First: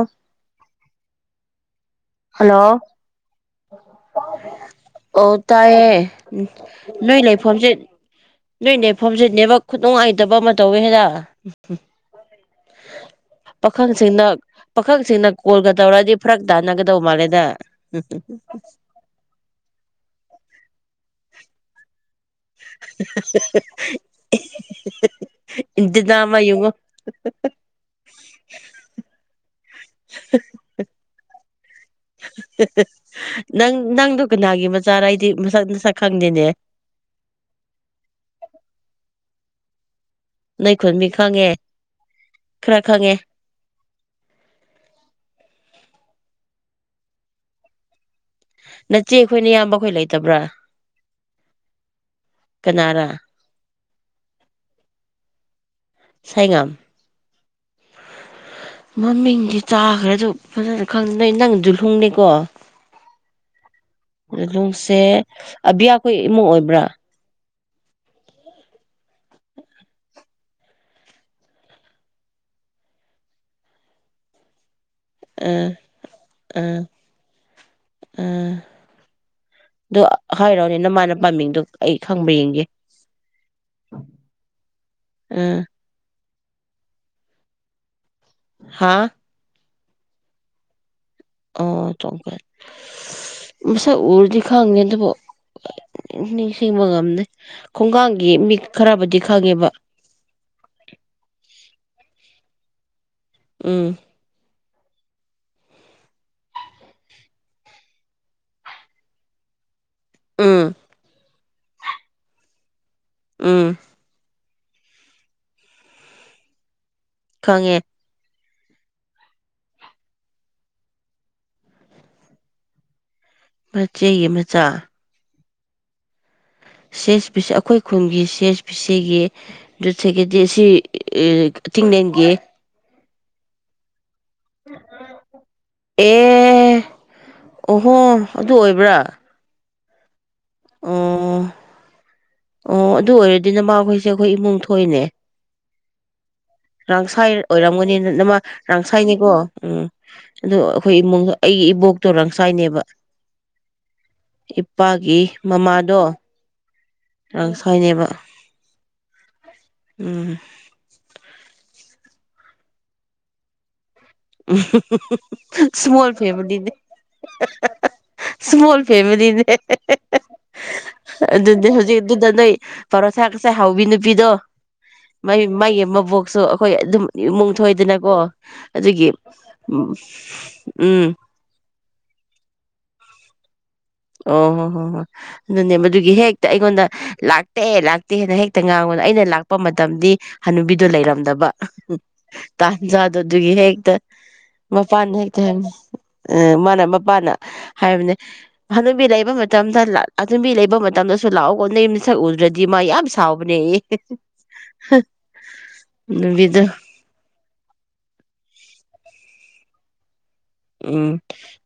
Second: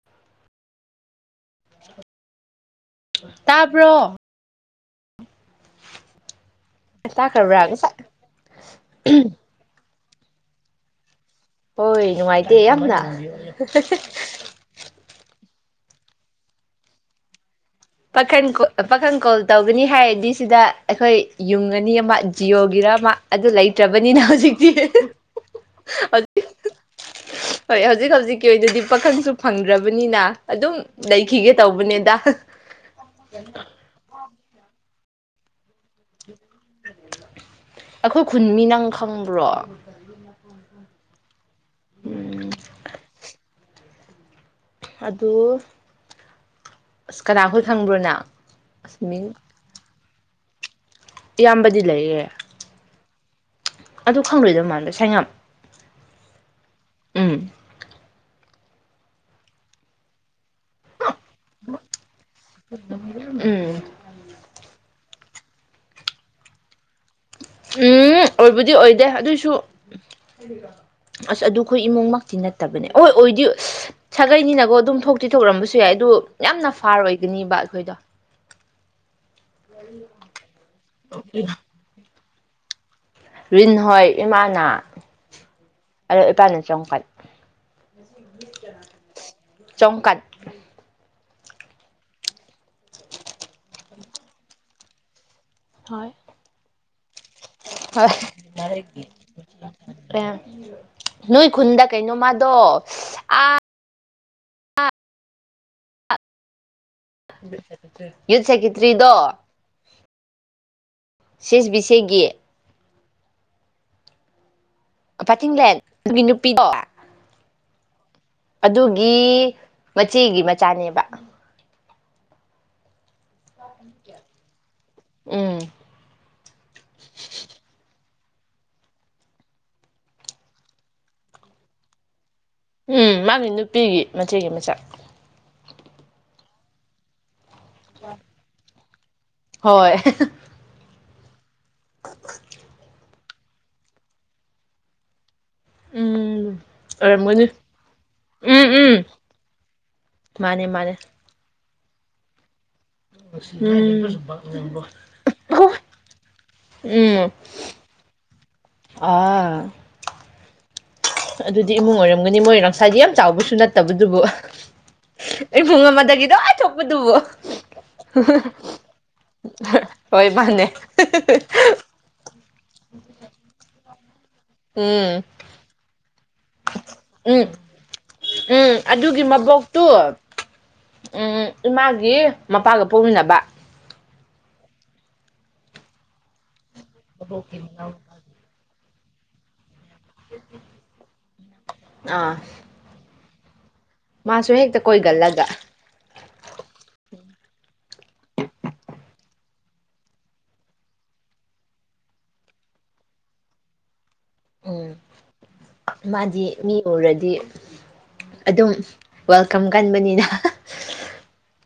ꯑ ꯇꯥꯕ꯭ꯔꯣ ꯑꯣ ꯇꯥꯏꯌꯦ ꯅꯣꯏ ꯇꯥꯈ꯭ꯔꯕ꯭ꯔꯥ ꯂꯩꯐꯝꯁꯦ ꯉꯁꯥꯏ ꯅꯣꯏ ꯂꯩꯐꯝꯁꯦ ꯅꯦꯋꯥꯛ ꯅꯨꯡꯉꯥꯏꯇꯕ ꯑꯃ ꯇꯧꯋꯦ ꯍꯥꯏꯗ ꯍꯣꯏ ꯅꯨꯡꯉꯥꯏꯇꯦ ꯌꯥꯝꯅ ꯄꯥꯈꯪꯁꯤꯡꯅ ꯄꯥꯈꯪꯁꯤꯡꯅ ꯀꯣꯜꯒ ꯇꯧꯔꯑꯗꯤ ꯐꯔꯛ ꯇꯥꯟꯅꯒꯗꯧꯕ ꯃꯥꯜꯂꯦꯗ ꯄꯥꯈꯪ ꯄꯥꯈꯪ ꯀꯣꯜ ꯇꯧꯒꯅꯤ ꯍꯥꯏꯔꯗꯤ ꯁꯤꯗ ꯑꯩꯈꯣꯏ ꯌꯨꯝ ꯑꯅꯤ ꯑꯃ ꯖꯤꯌꯣꯒꯤꯔ ꯑꯃꯥ ꯑꯗꯨ ꯂꯩꯇ꯭ꯔꯕꯅꯤꯅ ꯍꯧꯖꯤꯛꯇꯤ ꯏꯟꯇꯤꯅꯥ ꯑꯃ ꯍꯧꯖꯤꯛ ꯌꯦꯡꯉꯣ ꯍꯣꯏ ꯍꯧꯖꯤꯛ ꯍꯧꯖꯤꯛꯀꯤ ꯑꯣꯏꯅꯗꯤ ꯄꯥꯈꯪꯁꯨ ꯐꯪꯗ꯭ꯔꯕ ꯕꯅꯤꯅ ꯑꯗꯨꯝ ꯂꯩꯈꯤꯒꯦ ꯇꯧꯕꯅꯦꯗ ꯅꯪ ꯅꯪꯗꯨ ꯀꯅꯥꯒꯤ ꯃ ꯃꯆꯥꯔ ꯍꯥꯏꯗꯤ ꯃꯁꯛ ꯃꯁꯛ ꯑꯩꯈꯣꯏ ꯈꯨꯟ ꯃꯤ ꯅꯪ ꯈꯪꯕ꯭ꯔꯣ ꯅꯣꯏ ꯈꯨꯟ ꯃꯤ ꯈꯪꯉꯦ ꯎꯝ ꯈꯔ ꯈꯪꯉꯦ ꯑꯗꯨ ꯑꯁ ꯀꯅꯥꯈꯣꯏ ꯈꯪꯕ꯭ꯔꯣ ꯅꯪ ꯑꯁ ꯅꯆꯦ ꯃꯤꯡ ꯈꯣꯏ ꯏꯌꯥꯝꯕ ꯈꯣꯏ ꯂꯩ ꯂꯩꯇꯕ꯭ꯔ ꯏꯌꯥꯝꯕꯗꯤ ꯂꯩꯔꯦ ꯑꯗꯨ ꯈꯪꯂꯣꯏꯗꯧ ꯃꯜꯂꯣ ꯁꯩꯉꯝ ꯁꯥꯏꯒꯝ ꯎꯝ ꯃꯃꯤꯡꯗꯤ ꯆꯥꯈ꯭ꯔ ꯑꯗꯨ ꯐꯖꯅ ꯈꯪꯗꯩ ꯅꯪ ꯨꯍꯣꯡꯅꯦꯀꯣ ꯎꯝ ꯨꯍꯣꯡꯁꯦ ꯑꯕꯤꯌꯥꯈꯣꯏ ꯏꯃꯨꯡ ꯑꯣꯏꯕ꯭ꯔꯥ ꯎꯝ ꯑꯣꯏꯕꯨꯗꯤ ꯑꯣꯏꯗꯦ ꯑꯗꯨꯏꯁꯨ ꯑꯁ ꯑꯗꯨꯈꯣꯏ ꯏꯃꯨꯡꯃꯛꯇꯤ ꯅꯠꯇꯕꯅꯦ ꯍꯣꯏ ꯑꯣꯏꯗꯤ ꯁꯥꯒꯩꯅꯤꯅꯒꯣ ꯑꯗꯨꯝ ꯊꯣꯛꯇꯤ ꯑ ꯊꯣꯛꯂꯝꯕꯁꯨ ꯌꯥꯏ ꯑꯗꯨ ꯌꯥꯝꯅ ꯎꯝ ꯐꯥꯔ ꯑꯣꯏꯒꯅꯤꯕ ꯑꯩꯈꯣꯏꯗꯣ ꯑꯝ ꯑꯗꯨ ꯍꯥꯏꯔꯣꯅꯤꯅ ꯃꯥꯅ ꯄꯥꯝꯃꯤꯡꯗꯣ ꯑꯩ ꯈꯪꯕ ꯌꯦꯡꯦ ꯌꯦ ꯔꯤꯟ ꯍꯣꯏ ꯏꯃꯥꯅ ꯑꯥ ꯑ ꯇꯥꯟ ꯆ ꯈ ꯐꯥꯏ ꯍꯥꯥ ꯆꯣꯡꯀꯠ ꯑꯣ ꯇ ꯃꯁ ꯎꯔꯗꯤ ꯈꯦꯕꯣ ꯍꯣꯏ ꯅꯤꯡꯁꯤꯡꯕ ꯉꯝꯅꯤ ꯍꯣꯏ ꯈꯣꯡꯒꯥꯡꯒꯤ ꯃꯤ ꯈꯔꯕꯨꯗꯤ ꯈꯪꯉꯦꯕ ꯑꯦ ꯅꯣꯏ ꯈꯨꯟꯗ ꯀꯩꯅꯣꯃꯗꯣ ꯎꯝ ꯌꯨꯠꯁꯀꯤꯇ꯭ꯔꯤꯗꯣ ꯎꯝ ꯁꯤꯦꯁꯕꯤꯁꯦ ꯒꯤꯦ ꯎꯝ ꯄꯠꯇꯤꯡꯂꯦꯟ ꯑꯗꯨꯒꯤ ꯅꯨꯄꯤꯗꯣ ꯐꯉꯦ ꯑꯗꯨꯒꯤ ꯃꯆꯦꯒꯤ ꯃꯆꯥꯅꯦꯕ ꯃꯆꯦ ꯃꯆꯥ ꯎꯝ ꯁꯤꯦꯁ ꯄ ꯑꯩꯈꯣꯏ ꯈꯨꯟꯒꯤ ꯁꯦꯁ ꯄ ꯁꯤꯒꯤ ꯑꯗꯨꯠ ꯁꯦꯒꯦꯗꯤ ꯑꯁꯤ ꯑꯇꯤꯡꯡꯂꯦꯟꯒꯤ ꯎꯝ ꯃꯥꯅꯤ ꯅꯨꯄꯤꯒꯤ ꯃꯆꯦꯒꯤ ꯃꯆꯥꯛ ꯑꯦ ꯑꯣꯍꯣ ꯑꯗꯨ ꯑꯣꯏꯕ꯭ꯔꯥ ꯑ ꯍꯣꯏ ꯑꯥ ꯑꯣ ꯑꯗꯨ ꯑꯣꯏꯔꯗꯤ ꯑꯗꯨ ꯅ ꯃꯥꯎꯈꯣꯏꯁꯦ ꯑꯩꯈꯣꯏ ꯏꯃꯨꯡ ꯊꯣꯏꯅꯦ ꯎꯝ ꯔꯥꯡꯁꯥꯏ ꯑꯣꯏꯔꯝꯒꯅꯤ ꯑꯣꯏꯔꯝꯒꯅꯤꯅ ꯅꯃ ꯎꯝ ꯎꯝ ꯔꯥꯡꯁꯥꯏꯅꯤꯀꯣ ꯎꯝ ꯑꯗꯨ ꯃꯥꯅꯦ ꯃꯥꯅꯦ ꯑꯩꯈꯣꯏ ꯏꯃꯨꯡꯗ ꯑꯩꯒꯤ ꯕꯣꯛꯇꯣꯔꯥꯡꯁꯥꯏꯅꯦꯕ ꯏꯄꯥꯒꯤ ꯃꯃꯥꯗꯣ ꯎꯝ ꯔꯥꯡꯁꯥꯏꯅꯦꯕ ꯑꯥ ꯎꯝ ꯑꯗꯨꯗꯤ ꯏꯃꯨꯡ ꯑꯣꯏꯔꯝꯒꯅꯤ ꯃꯣꯏ ꯅꯪꯁꯥꯏꯗꯤ ꯌꯥꯝ ꯆꯥꯎꯕꯁꯨ ꯅꯠꯇꯦ ꯎ ꯏꯁꯃꯣꯜ ꯑꯃꯗꯒꯤꯗꯣ ꯑꯥ ꯐꯦꯃꯤꯂꯤꯅꯦ ꯊꯣꯛꯄꯗꯨꯕꯨ ꯏꯁꯃꯣꯜ ꯐꯦꯃꯤꯂꯤꯅꯦ ꯍꯣꯏ ꯃꯥꯅꯦ ꯑꯗꯨꯗꯤ ꯍꯧꯖꯤꯛ ꯑꯗꯨꯗ ꯅꯣꯏ ꯄꯔꯣꯁꯥ ꯀꯁꯥꯏ ꯍꯥꯎꯕꯤ ꯅꯨ ꯤꯗ ꯎꯝ ꯃꯒꯤ ꯃꯕꯣꯛꯁꯨ ꯑꯩꯈꯣꯏ ꯑꯗꯨꯝ ꯏꯃꯨꯡ ꯊꯣꯏꯗꯅꯀꯣ ꯑꯗꯨꯒꯤ ꯁꯤ ꯃꯕꯣꯛ ꯇꯨ ꯎꯝ ꯏꯃꯥꯒꯤ ꯃꯄꯥꯒ ꯄꯣꯛꯃꯤꯟꯅꯕ ꯑꯣ ꯍꯣ ꯍꯣ ꯍꯣꯏ ꯑꯗꯨꯅꯦ ꯃꯗꯨꯒꯤ ꯍꯦꯛꯇ ꯑꯩꯉꯣꯟꯗ ꯂꯥꯛꯇꯦ ꯂꯥꯛꯇꯦꯅ ꯍꯦꯛꯇ ꯉꯥꯎ ꯑꯩꯅ ꯂꯥꯛꯄ ꯃꯇꯝ ꯃꯇꯝꯗꯤ ꯍꯅꯨꯕꯤꯗꯨꯣ ꯂꯩꯔꯝꯗꯕ ꯑꯥ ꯇꯖ ꯑꯗꯨꯗꯨꯒꯤ ꯍꯦꯛ ꯃꯥꯁꯨ ꯍꯦꯛꯇ ꯃꯄꯥꯟꯅ ꯍꯦꯛꯇ ꯀꯣꯏꯒꯜꯂꯒ ꯃꯥꯅ ꯃꯄꯥꯥꯟꯅ ꯍꯥꯏꯕꯅꯦ ꯑꯅꯕꯤ ꯂꯩꯕ ꯃꯇꯝꯗ ꯑꯗꯨꯟꯕꯤ ꯂꯩꯕ ꯃꯇꯝꯗꯁꯨ ꯂꯥꯛꯑꯣ ꯀꯣꯟꯗꯩ ꯃꯤꯁꯛ ꯎꯗ꯭ꯔꯗꯤ ꯃꯥ ꯌꯥꯝ ꯁꯥꯎꯕꯅꯦ ꯑꯦ ꯎꯝ ꯃꯥꯗꯤ ꯅꯨꯕꯤꯗꯣ ꯃꯤ ꯎꯔꯗꯤ ꯑꯗꯨꯝ ꯀꯝ ꯀꯟꯕꯅꯤꯅ ꯎꯝ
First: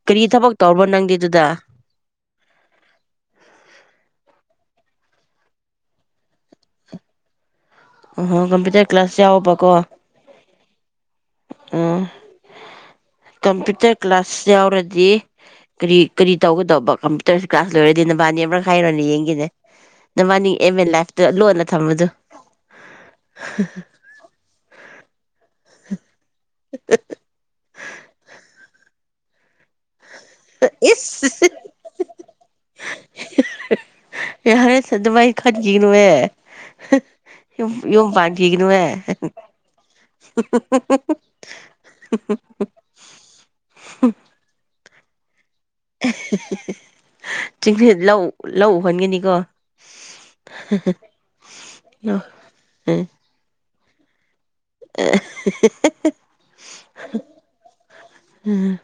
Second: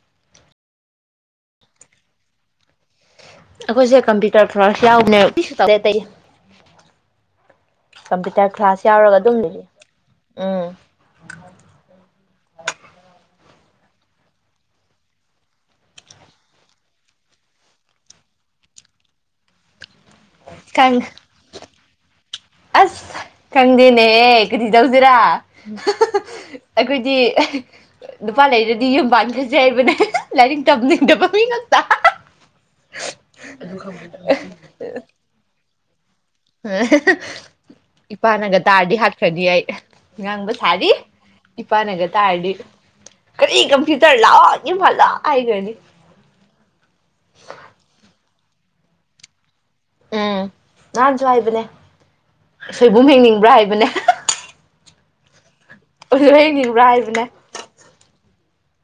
ꯀꯔꯤ ꯊꯕꯛ ꯇꯧꯔꯕꯣ ꯅꯪꯗꯤ ꯑꯗꯨꯗ ꯑꯩꯈꯣꯏꯁꯦ ꯀꯝꯄ꯭ꯌꯨꯇꯔ ꯐ ꯌꯥꯎꯕꯅꯦꯕꯁꯨ ꯇꯦꯇꯩ ꯑꯍꯣ ꯀꯝꯄ꯭ꯌꯨꯇꯔ ꯀ꯭ꯂꯥꯁ ꯌꯥꯎꯕꯀꯣ ꯎꯝ ꯎꯝ ꯀꯝꯄ꯭ꯌꯨꯇꯔ ꯀ꯭ꯂꯥꯁ ꯌꯥꯎꯔꯗꯤ ꯀꯔꯤ ꯀꯔꯤ ꯇꯧꯒꯗꯧꯕ ꯀꯝꯄ꯭ꯌꯨꯇꯔ ꯀ꯭ꯂꯥꯁ ꯂꯣꯏꯔꯗꯤ ꯅꯕꯥꯅꯤ ꯑꯃ꯭ꯔꯛ ꯍꯥꯏꯥꯏꯔꯣꯅꯦ ꯌꯦꯡꯈꯤꯅꯦ ꯅꯅꯤ ꯑꯦꯝ ꯑꯦ ꯈꯪ ꯂꯦꯇ ꯂꯣꯟꯅ ꯊꯝꯃꯗꯨ ꯑꯁ ꯈꯪꯗꯦꯅꯦꯍꯦ ꯀꯨꯗꯤꯤ ꯇꯧꯁꯤꯦꯔꯥ ꯑꯩꯈꯣꯏꯗꯤ ꯅꯨꯄꯥ ꯂꯩꯔꯗꯤ ꯌꯨꯝ ꯥꯡ [unintelligible] ꯌꯥꯦꯕꯅꯦ ꯂꯥꯏꯔꯤ ꯇꯝꯅꯤꯡ ꯇꯄ ꯏꯁ ꯃꯤ ꯉ ꯑꯗꯨ ꯈ ꯌꯥ ꯍꯔꯗꯋꯥꯏ ꯈ ꯀꯣꯅꯦ ꯏꯄꯥꯅꯒ ꯄꯥꯟꯈꯤꯒꯅꯨꯍꯦ ꯇꯥꯔꯗꯤ ꯍꯥꯠꯈ꯭ꯔꯅꯤ ꯑꯩ ꯉꯥꯡꯕ ꯁꯥꯔꯤ ꯏꯄꯥꯅꯒ ꯇꯥꯔꯗꯤ ꯀꯔꯤ ꯀꯝꯐ꯭ꯌꯨꯇꯔ ꯂꯥꯎ ꯏꯝꯐꯥ ꯍꯥꯏꯒꯅꯤ ꯆꯤꯡ ꯂꯧ ꯂꯧ ꯎꯍꯟꯒꯅꯤꯀꯣ ꯎꯝ ꯅꯍꯥꯟꯁꯨ ꯍꯥꯏꯕꯅꯦ ꯌꯨꯝ ꯁꯣꯏꯕꯨꯝ ꯍꯤꯡꯅꯤꯡꯕ꯭ꯔꯥ ꯍꯥꯏꯕꯅꯦ ꯑꯦ ꯑꯥ ꯍꯦ-ꯍꯦ ꯑꯗꯨ ꯂꯩꯅꯤꯡꯕ꯭ꯔꯥ ꯍꯥꯏꯕꯅꯦ ꯎꯝ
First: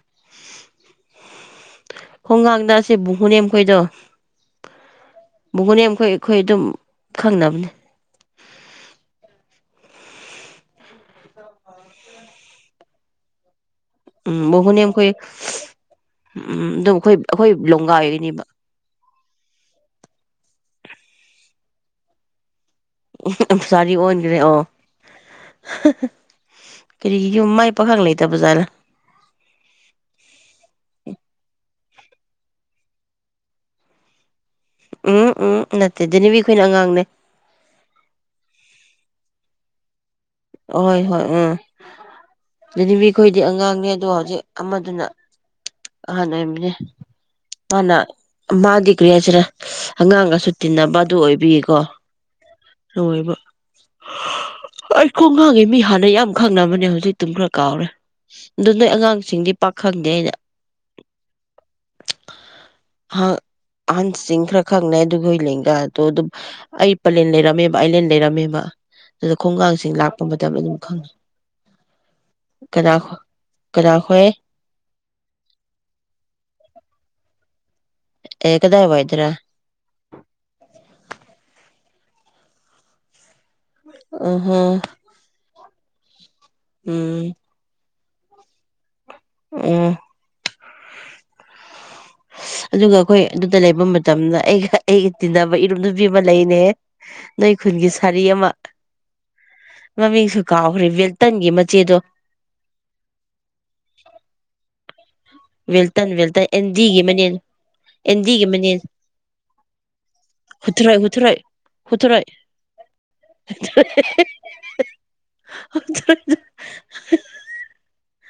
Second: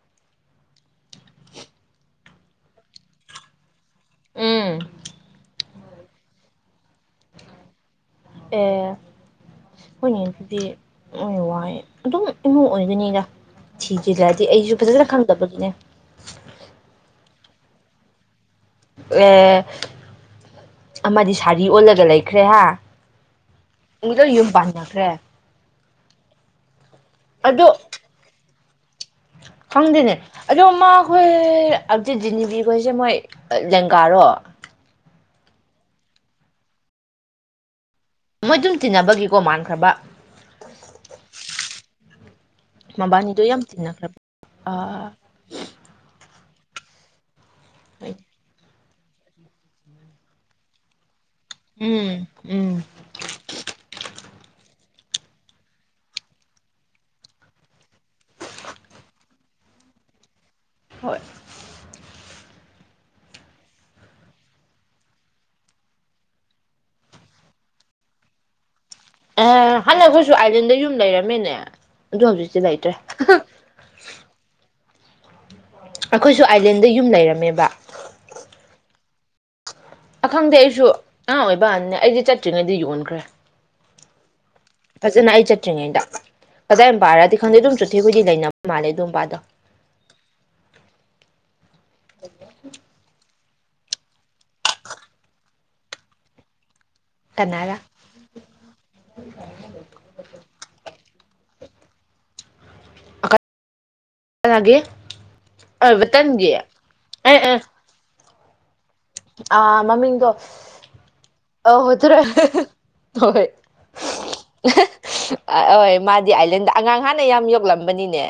ꯈꯣꯡꯒꯥꯡꯗ ꯑꯁꯦ ꯕꯨꯍꯨꯅꯦꯝ ꯑꯈꯣꯏꯗꯣ ꯎꯝ ꯕꯨꯒꯨꯅꯦꯝ ꯑꯩꯈꯣꯏ-ꯑꯩꯈꯣꯏ ꯑꯗꯨꯝ ꯈꯪꯅꯕꯅꯦ ꯑꯦ ꯍꯣꯏꯅꯦ ꯑꯗꯨꯗꯤ ꯑꯣꯏ ꯋꯥꯏ ꯑꯗꯨꯝ ꯏꯃꯨꯡ ꯑꯣꯏꯒꯅꯤꯗ ꯎꯝ ꯊꯤꯖꯤꯜꯂꯗꯤ ꯑꯩꯁꯨ ꯕꯨꯍꯨꯅꯦꯝ ꯐꯖꯅ ꯑꯩꯈꯣꯏ ꯈꯪꯗꯕꯒꯤꯅꯦ ꯎꯝ ꯑꯗꯨꯝ ꯑꯩꯈꯣꯏ ꯑꯩꯈꯣꯏ ꯂꯣꯡꯒꯥ ꯑꯣꯏꯔꯤꯅꯦꯕ ꯑꯦ ꯑꯃꯗꯤ ꯁꯥꯔꯤ ꯑꯣꯜꯂꯒ ꯂꯩꯈ꯭ꯔꯦ ꯍꯥ ꯎ ꯑꯃ ꯁꯥꯔꯤ ꯂꯣꯏ ꯑꯣꯟꯒ꯭ꯔꯦ ꯌꯨꯝ ꯑꯣ ꯄꯥꯟꯅꯈ꯭ꯔꯦ ꯀꯔꯤꯒꯤ ꯌꯨꯝ ꯑꯗꯣ ꯃꯥꯏ ꯄꯈꯪ ꯂꯩꯇꯕꯖꯥꯠꯅ ꯈꯪꯗꯦꯅꯦ ꯑꯗꯣ ꯃꯥꯈꯨꯏ ꯑꯗꯨ ꯗꯤꯂꯤꯕꯤꯈꯣꯏꯖꯦ ꯃꯣꯏ ꯂꯦꯡꯒꯥꯔꯣ ꯎꯝ-ꯎꯝ ꯅꯠꯇꯦ ꯗꯤꯅꯤꯕꯤ ꯈꯣꯏꯅ ꯑꯉꯥꯡꯅꯦ ꯃꯣꯏ ꯗꯨꯝ ꯇꯤꯟꯅꯕꯒꯤꯒꯣ ꯃꯥꯟꯈ꯭ꯔꯕ ꯍꯣꯏ-ꯍꯣꯏ ꯎꯝ ꯗꯤꯅꯤꯕꯤ ꯈꯣꯏꯗꯤ ꯃꯕꯥꯅꯤꯗꯣ ꯌꯥꯝ ꯑꯉꯥꯡꯅꯦ ꯑꯗꯣ ꯇꯤꯟꯅꯈ꯭ꯔꯕ ꯍꯧꯖꯤꯛ ꯑ ꯑꯃꯗꯨꯅ ꯑꯍꯥ ꯅꯦꯝꯅꯦ ꯃꯅꯥ ꯃꯥꯗꯤ ꯀ꯭ꯔꯤ ꯍꯥꯏꯁꯤꯔ ꯑꯉꯥꯡꯒꯁꯨ ꯇꯤꯟꯅꯕ ꯑꯗꯨ ꯑꯣꯏꯕꯤꯌꯦꯀꯣ ꯎꯝ ꯎꯝ ꯅꯣꯏꯕ ꯍꯥꯌ ꯑꯩ ꯈꯣꯡ ꯈꯥꯡꯉꯤ ꯃꯤ ꯍꯥꯟꯅ ꯌꯥꯝ ꯈꯪꯅꯕꯅꯦ ꯍꯧꯖꯤꯛꯇꯤ ꯇꯤꯝ ꯈꯔ ꯀꯥꯎꯔꯦ ꯑꯗꯨ ꯑꯉꯥꯡꯁꯤꯡꯗꯤ ꯄꯥꯈꯪꯗꯦ ꯑꯩꯅ ꯍꯣꯏ ꯑꯥ ꯑꯍꯟꯁꯤꯡ ꯈꯔ ꯈꯪꯅꯦ ꯑꯗꯨꯒꯤ ꯅꯣꯏ ꯂꯦꯟꯒꯗꯣ ꯑꯗꯨꯝ ꯑꯩ ꯄꯤꯂꯦꯟ ꯂꯩꯔꯝꯃꯦꯕ ꯑꯥꯏꯂꯦꯟ ꯂꯩꯔꯝꯃꯦꯕ ꯑꯗꯨꯗ ꯑꯦ ꯈꯣꯡꯒꯥꯡꯁꯤꯡ ꯂꯥꯛꯄ ꯍꯥꯟꯂꯍꯨꯁꯨ ꯃꯇꯝꯗ ꯑꯥꯏꯂꯦꯟꯗ ꯑꯗꯨꯝ ꯌꯨꯝ ꯈꯪꯉꯤ ꯂꯩꯔꯝꯃꯦꯅꯦ ꯑꯗꯨ ꯍꯧꯖꯤꯛꯇꯤ ꯀꯅꯥ ꯂꯩꯇ꯭ꯔꯦ ꯀꯅꯥꯈꯣꯏ ꯑꯩꯈꯣꯏꯁꯨ ꯑꯥꯏꯂꯦꯟꯗ ꯌꯨꯝ ꯂꯩꯔꯝꯃꯦꯕ ꯑꯦ ꯀꯗꯥꯏ ꯋꯥꯏꯗꯥꯔꯥ ꯑꯈꯪꯗꯦ ꯑꯩꯁꯨ ꯑꯉꯥꯡ ꯑꯣꯏꯕꯅꯦ ꯑꯩꯗꯤ ꯆꯠꯇ꯭ꯔꯤꯉꯩꯗ ꯌꯣꯟꯈ꯭ꯔꯦ ꯑꯣ ꯐꯖꯅ ꯑꯩ ꯆꯠ ꯇꯤꯉꯩꯗ ꯀꯗꯥꯥꯏ ꯎꯝ ꯃꯥꯄꯥꯔꯤꯗꯤ ꯈꯪꯗꯤ ꯑꯗꯨꯝ ꯆꯨꯠ ꯍꯧꯤꯕꯨꯨꯗꯤ ꯂꯩꯅꯕ ꯃꯥꯜꯂꯦ ꯑꯗꯨꯝ ꯑ ꯑꯗꯨꯒ ꯑꯩꯈꯣꯏ ꯑꯗꯨꯗ ꯂꯩꯕ ꯃꯇꯝꯗ ꯑꯩꯒ ꯑꯩꯒ ꯇꯤꯟꯅꯕ ꯏꯔꯣ ꯅꯨꯕꯤ ꯑꯃ ꯂꯩꯅꯦ ꯅꯣꯏ ꯀꯅꯥꯔ ꯈꯨꯟꯒꯤ ꯁꯥꯔꯤ ꯑꯃ ꯃꯃꯤꯡꯁꯨ ꯀꯥꯎꯈ꯭ꯔꯦ ꯕꯦꯜꯇꯟꯒꯤ ꯆꯗꯣ ꯒꯦ ꯇꯟ ꯦꯜꯇꯟ ꯑꯦꯟꯒꯤ ꯃꯅꯦꯟ ꯑꯗꯨꯒ ꯃꯅꯤ ꯑꯥ ꯃꯃꯤꯡꯗꯣ ꯍꯨꯊꯔꯣꯏ ꯑ ꯍꯣꯏ ꯍꯨꯊꯔꯣꯏ ꯍꯣꯏ ꯍꯣꯏ ꯃꯥꯗꯤ ꯍꯨꯊꯔꯣꯏ ꯑꯥꯏꯂꯦꯟꯗ ꯑꯉꯥꯡ ꯍꯥꯟꯅ ꯌꯥꯝ ꯌꯣꯛꯂꯝꯕꯅꯤꯅꯦ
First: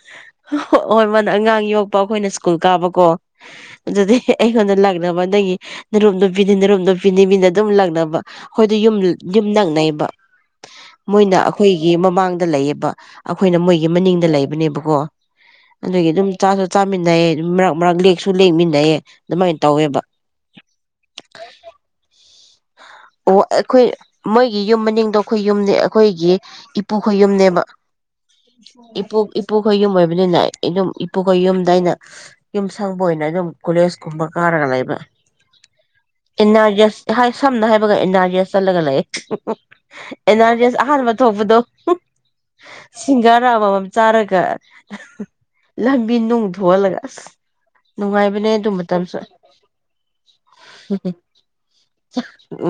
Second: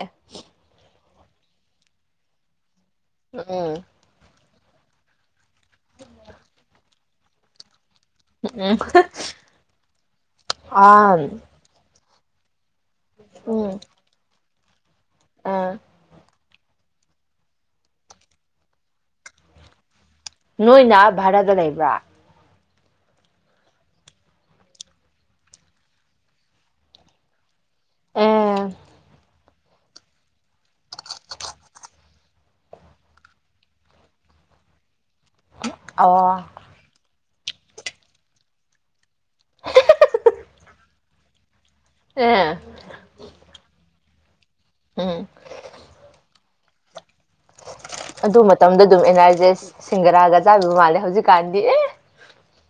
ꯍꯣꯏ ꯃ ꯑꯉꯥꯡ ꯌꯣꯛ ꯄꯥꯎꯣꯏꯅ ꯁ꯭ꯀꯨ ꯀꯥꯕ ꯀꯣ ꯎꯝ ꯑꯗꯨꯗꯤ ꯑꯩꯉꯣꯟꯗ ꯂꯥꯛꯅꯕ ꯅꯪꯒꯤ ꯅꯔꯨꯝ ꯅꯨꯄꯤꯅꯤ ꯅꯔꯨꯝ ꯅꯨꯄꯤꯅꯤ ꯃꯤꯅ ꯑꯗꯨꯝ ꯂꯥꯛꯅꯕ ꯣꯏ ꯎꯝ ꯌ ꯅꯛꯅꯩꯕ ꯑꯥ ꯃꯣꯏꯅ ꯑꯩꯈꯣꯏꯒꯤ ꯃꯃꯥꯡ ꯗ ꯂꯩꯌꯦꯕ ꯑꯩꯈꯣꯏꯅ ꯎꯝ ꯃꯣꯏꯒꯤ ꯃꯅꯤꯡꯗ ꯂꯩꯕꯅꯦꯕ ꯑꯗꯨꯀꯣ ꯑ ꯑꯗꯨꯒꯤ ꯑꯗꯨꯝ ꯆꯥꯛ ꯆꯥꯃꯤꯟꯅꯩꯌꯦ ꯃꯔꯛ ꯃꯔꯛ ꯂꯦꯛꯁꯨ ꯂꯦꯛꯃꯤꯟꯅꯩꯦ ꯑꯗꯨꯃꯥꯏꯅ ꯇꯧꯋꯦꯕ ꯅꯣꯏꯅꯚꯔꯗ ꯂꯩ ꯂꯩꯕ꯭ꯔꯥ ꯑꯣ ꯑꯩꯈꯣꯏ ꯃꯣꯏꯒꯤ ꯌꯨꯝ ꯃꯅꯤꯡꯗꯣ ꯑꯩꯈꯣꯏ ꯌꯨꯝꯅꯦ ꯑꯩꯈꯣꯏꯒꯤ ꯏꯄꯨꯈꯣꯏ ꯌꯨꯝꯅꯦꯕ ꯑꯦ ꯏꯣ [unintelligible] ꯏꯄꯨꯈꯣꯏ ꯌꯨꯝ ꯑꯣꯏꯕꯅꯤꯅ ꯑꯗꯨꯝ ꯏꯄꯨꯈꯣꯏ ꯌꯨꯝꯗ ꯑꯩꯅ ꯌꯨꯝ ꯁꯪꯕ ꯑꯣꯏꯅ ꯑꯗꯨꯝ ꯀꯣꯂꯦꯖ ꯀꯨꯝꯕ ꯀꯥꯔꯒ ꯂꯩꯕ ꯑꯣ ꯏꯟꯅꯖꯁ ꯍꯥꯏ ꯁꯝꯅ ꯍꯥꯏ ꯑꯦꯟ ꯑꯥꯔ ꯗꯤ ꯑꯦꯁ ꯆꯠꯂꯒ ꯂꯑꯦ ꯑꯦꯟ ꯑꯥꯔ ꯗꯤ ꯑꯦꯁ ꯑꯍꯥꯟꯕ ꯊꯣꯛꯄꯗꯣ ꯑꯦ ꯁꯤꯒꯔꯥ ꯋꯥ ꯆꯔꯒ ꯎꯝ ꯂꯝꯕꯤ ꯅꯨꯡꯒꯤ ꯊꯨꯜꯥꯁ ꯑꯗꯨ ꯃꯇꯝꯗ ꯑꯗꯨꯝ ꯑꯦꯟ ꯑꯥꯔꯖꯦ ꯁꯤꯡꯒꯔꯥꯒ ꯆꯥꯕꯤꯕ ꯃꯥꯜꯂꯦ ꯍꯧꯖꯤꯛꯀꯥꯟꯗꯤ ꯑꯦ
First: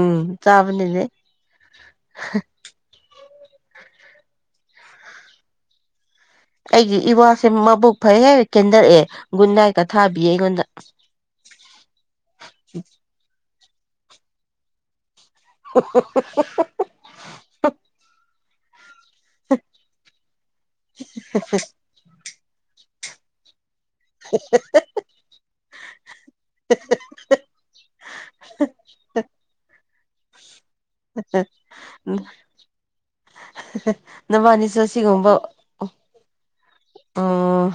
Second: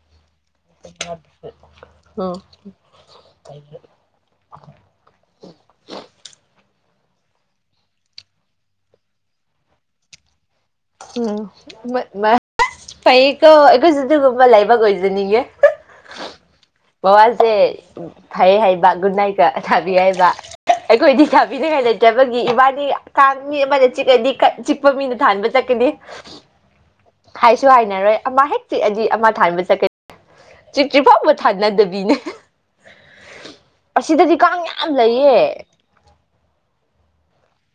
ꯎꯝ ꯆꯥꯕꯅꯤꯅꯦ ꯎꯝ [unintelligible] ꯑꯩꯒꯤ ꯏꯕꯥꯁꯦ ꯃꯕꯨꯛ ꯐꯩꯍꯦꯛ ꯀꯦꯟꯗꯛꯑꯦ ꯒꯨꯟ ꯅꯥꯏꯀ ꯊꯥꯕꯤꯌꯦ ꯑꯩꯉꯣꯟꯗ ꯎꯝ ꯏꯁꯄꯩ ꯑꯩꯈꯣꯏꯁꯨ ꯑꯗꯨꯒꯨꯝꯕ ꯂꯥꯏꯕꯛ ꯑꯣꯏꯖꯅꯤꯡꯉꯦ ꯃꯕꯥꯁꯦ ꯐꯔ ꯍꯥꯏ ꯒꯨꯗ ꯅꯥꯏꯀ ꯊꯥꯕꯤꯔꯏꯕ ꯑꯩꯈꯣꯏꯗꯤ ꯊꯥꯕꯤꯅꯤꯡꯉꯥꯏ ꯂꯩꯇꯕꯒꯤ ꯏꯃꯥꯅꯤ ꯀ ꯆꯤꯛꯗꯤ ꯆꯤꯛꯄ ꯃꯤꯅ ꯊꯥꯟꯕ ꯆꯠꯀꯅꯤ ꯍꯥꯏꯁꯨ ꯍꯥꯏꯅꯔꯣꯏ ꯑꯃ ꯍꯦꯛ ꯆꯤꯛꯑꯗꯤ ꯑꯃ ꯊꯥꯟꯕ ꯆꯠꯀ ꯆꯤꯛꯇ꯭ꯔꯤꯐꯥꯎꯕ ꯊꯥꯅꯗꯕꯤꯅꯦ ꯎꯝ ꯑꯁꯤꯗꯗꯤ ꯀꯥꯡ ꯅꯕꯥꯅꯤꯁꯨ ꯌꯥꯝ ꯁꯤꯒꯨꯝꯕ ꯂꯩꯌꯦ ꯑꯥ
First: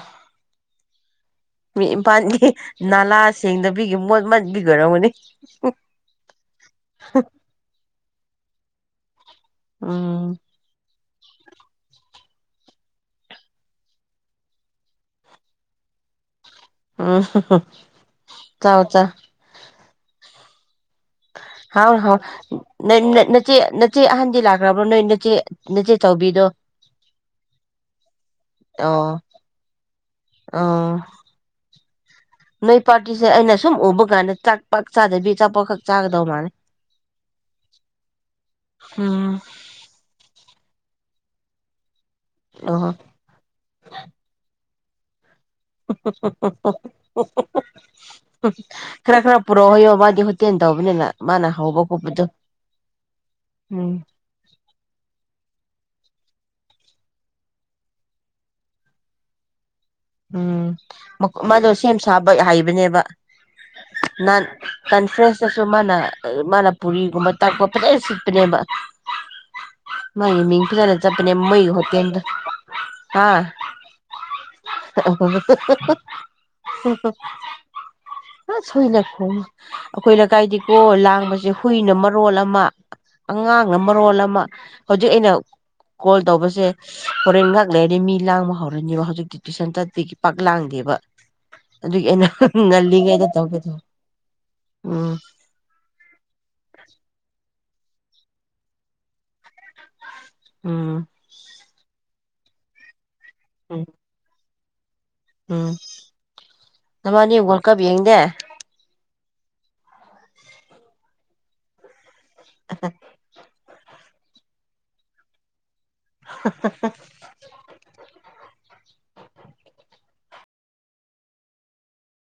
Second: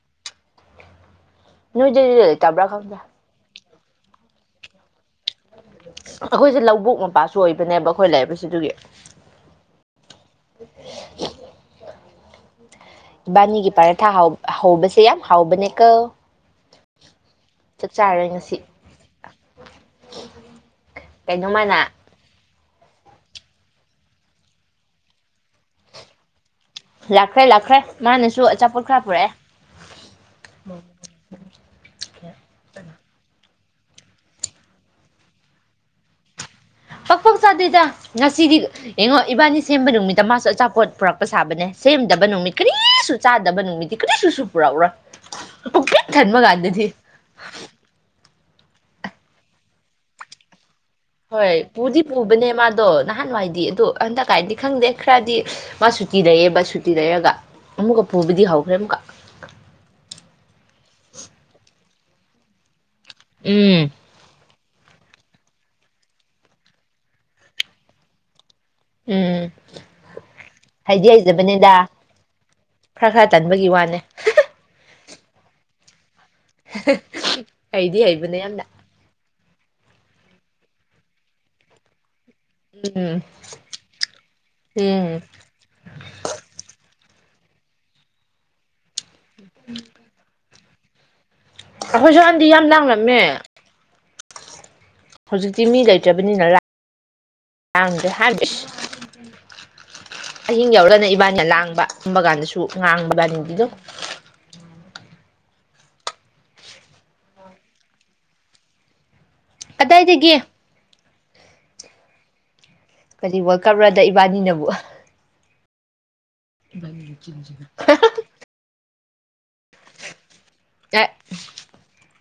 ꯃꯤ ꯄ ꯅꯣꯏꯗꯗꯤ ꯂꯩꯇꯕ꯭ꯔꯥ ꯈꯪꯗꯦ ꯅꯂꯥ ꯁꯦꯡꯗ ꯕꯤ ꯃꯟꯕꯤꯒꯔꯅꯤ ꯑꯩꯈꯣꯏꯁꯦ ꯂꯧꯕꯣꯛ ꯃꯄꯥꯁꯨ ꯑꯣꯏꯕꯅꯦꯕ ꯑꯩꯈꯣꯏ ꯂꯥꯛꯏꯕꯁꯤ ꯑꯗꯨꯒꯤ ꯑꯝ [inaudible] ꯅꯤꯒꯤ ꯄꯔꯦ ꯊꯥ ꯍꯥꯎ ꯍꯥꯎꯧꯕꯁꯦ ꯌꯥꯝ ꯍꯥꯎꯕꯅꯦ ꯀ ꯑ ꯆꯥꯎꯑꯣ ꯆꯥꯎꯑꯣ ꯀꯩꯅꯣ ꯃꯥꯅ ꯍꯥꯎ ꯍꯥꯎ ꯅ ꯅꯆꯦ ꯅꯆꯦ ꯑꯍꯟꯗꯤ ꯂꯥꯛꯈ꯭ꯔꯕ꯭ꯔꯣ ꯅꯣꯏ ꯅꯆꯦ ꯅꯆꯦ ꯆꯥꯎꯕꯤꯗꯣ ꯂꯥꯛꯈ꯭ꯔꯦ ꯂꯥꯛꯈ꯭ꯔꯦ ꯃꯥꯅꯁꯨ ꯑꯆꯥꯄꯣꯠ ꯈꯔ ꯑꯣ ꯄꯨꯔꯛꯑꯦ ꯑꯣ ꯅꯣꯏ ꯄꯥꯇꯤꯁꯦ ꯑꯩꯅ ꯁꯨꯝ ꯎꯕ ꯀꯥꯟꯗ ꯆꯥꯛ ꯄꯥꯛ ꯆꯥꯗꯕꯤ ꯆꯆꯥꯄꯥꯛꯈꯛ ꯆꯥꯒꯗꯧ ꯃꯥꯦ ꯄꯥꯛ ꯄꯥꯛ ꯆꯥꯗꯣꯏꯗ ꯉꯁꯤꯗꯤ ꯌꯦꯡꯉꯣ ꯎꯝ ꯏꯕꯥꯅꯤ ꯁꯦꯝꯕ ꯅꯨꯃꯤꯠꯇ ꯃꯥꯁꯨ ꯑꯆꯥꯄꯣꯠ ꯄꯨꯔꯛꯄ ꯁꯥꯕꯅꯦ ꯁꯦꯝꯗꯕ ꯅꯨꯃꯤꯠ ꯑꯣꯍꯣ ꯀꯔꯤꯁꯨ ꯆꯥꯗꯕ ꯅꯨꯃꯤꯠꯇꯤ ꯀꯔꯤꯁꯨꯁꯨ ꯄꯨꯔꯛꯎꯔꯣꯏ ꯄꯨꯛꯄꯤꯛ ꯊꯟꯕ [unintelligible] ꯀꯥꯟꯗꯗꯤ ꯈꯔ ꯈꯔ ꯄꯨꯔꯛꯑꯣ ꯌꯣ ꯃꯥꯗꯤ ꯍꯇꯦꯟ ꯍꯣꯏ ꯄꯨꯗꯤ ꯄꯨꯕꯅꯦ ꯃꯥꯗꯣ ꯅꯍꯥꯟꯋꯥꯏꯗꯤ ꯑꯗꯨꯗ ꯎꯝ ꯍꯟꯗꯛ ꯀꯥꯏꯗꯤ ꯈꯪꯗꯦ ꯈꯔꯗꯤ ꯃꯥ ꯁꯨꯇꯤ ꯂꯩꯌꯦꯕ ꯁꯨꯇꯤ ꯂꯩꯔꯒ ꯑꯃꯨꯛꯀ ꯄꯨꯕꯗꯤ ꯍꯧꯈ꯭ꯔꯦ ꯑꯃꯨꯛꯀ ꯎꯝ ꯃ ꯃꯥꯗꯣ ꯁꯥꯕ ꯍꯥꯏꯩꯕꯅꯦꯕ ꯎꯝ [unintelligible] ꯀꯟ ꯐ꯭ꯔꯦꯁꯇꯁꯨ ꯃꯥꯅ ꯃꯥꯅ ꯄꯨꯔꯤꯒꯨꯝꯕ ꯇꯥꯛꯄ ꯐꯖꯅ ꯁꯤꯠꯄꯅꯦꯕ ꯎꯝ ꯃꯥꯒꯤ ꯃꯤꯡ ꯐꯖꯅ ꯍꯥꯏꯗꯤ ꯆꯠꯄꯅꯦ ꯃꯣꯏꯒꯤ ꯍꯩꯖꯕꯅꯤꯗ ꯍꯣꯇꯦꯜꯗꯣ ꯈꯔ ꯈꯔ ꯍꯥ ꯇꯟꯕꯒꯤ ꯋꯥꯅꯦ [unintelligible] [unintelligible] ꯍꯩꯗꯤ ꯍꯩꯕꯅꯦ ꯌꯥꯝꯅ ꯑꯩꯈꯣꯏ ꯂꯩꯀꯥꯏꯗꯤꯀꯣ ꯂꯥꯡꯕꯁꯦ ꯍꯨꯏꯅ ꯃꯔꯣꯜ ꯑꯃ ꯎꯝ ꯑꯉꯥꯡ ꯃꯔꯣꯜ ꯑꯃ ꯎꯝ ꯍꯧꯖꯤꯛ ꯑꯩꯅ ꯀꯣꯜ ꯇꯧꯕꯁꯦ ꯍꯣꯔꯦꯟ ꯉꯍꯥꯛ ꯂꯩꯔꯗꯤ ꯃꯤ ꯂꯥꯡꯕ ꯍꯧꯔꯅꯦꯕ ꯍꯧꯖꯤꯛꯀꯤ ꯇꯨꯏꯁꯟ ꯆꯠꯄꯥꯒꯤ ꯄꯥꯛ ꯂꯥꯡꯗꯦꯕ [unintelligible] ꯑꯗꯨꯒꯤ ꯑꯩꯈꯣꯏꯁꯨ ꯑꯩꯅ ꯍꯥꯟꯗꯤ ꯌꯥꯝ ꯉꯜꯂꯤꯉꯩꯗ ꯂꯥꯡꯂꯝꯃꯦ ꯇꯧꯒꯦ ꯇꯧꯕ ꯍꯧꯖꯤꯛꯇꯤ ꯃꯤ ꯂꯩꯇ꯭ꯔꯕꯅꯤꯅ ꯂꯥꯛ ꯑꯔꯤ ꯍꯥꯔꯕꯤꯁ ꯑꯍꯤꯡ ꯎꯝ ꯌꯥꯎꯔꯅ ꯏꯕꯥꯅ ꯂꯥꯡꯕ ꯇꯨꯝꯕ ꯀꯥꯟꯗꯁꯨ ꯉꯥꯡꯕ ꯂ ꯍꯤꯟꯗꯤꯗ [unintelligible] ꯎꯝ ꯎꯝ ꯅꯃꯅꯤ ꯋꯥꯔꯜ ꯀꯞ ꯌꯦꯡꯗꯦ ꯑꯗꯥꯏꯗꯒꯤ ꯀꯔꯤ ꯋꯥꯔꯜ ꯀꯞꯔꯗ ꯏꯕꯥꯅꯤꯅꯕꯨ [unintelligible] [unintelligible]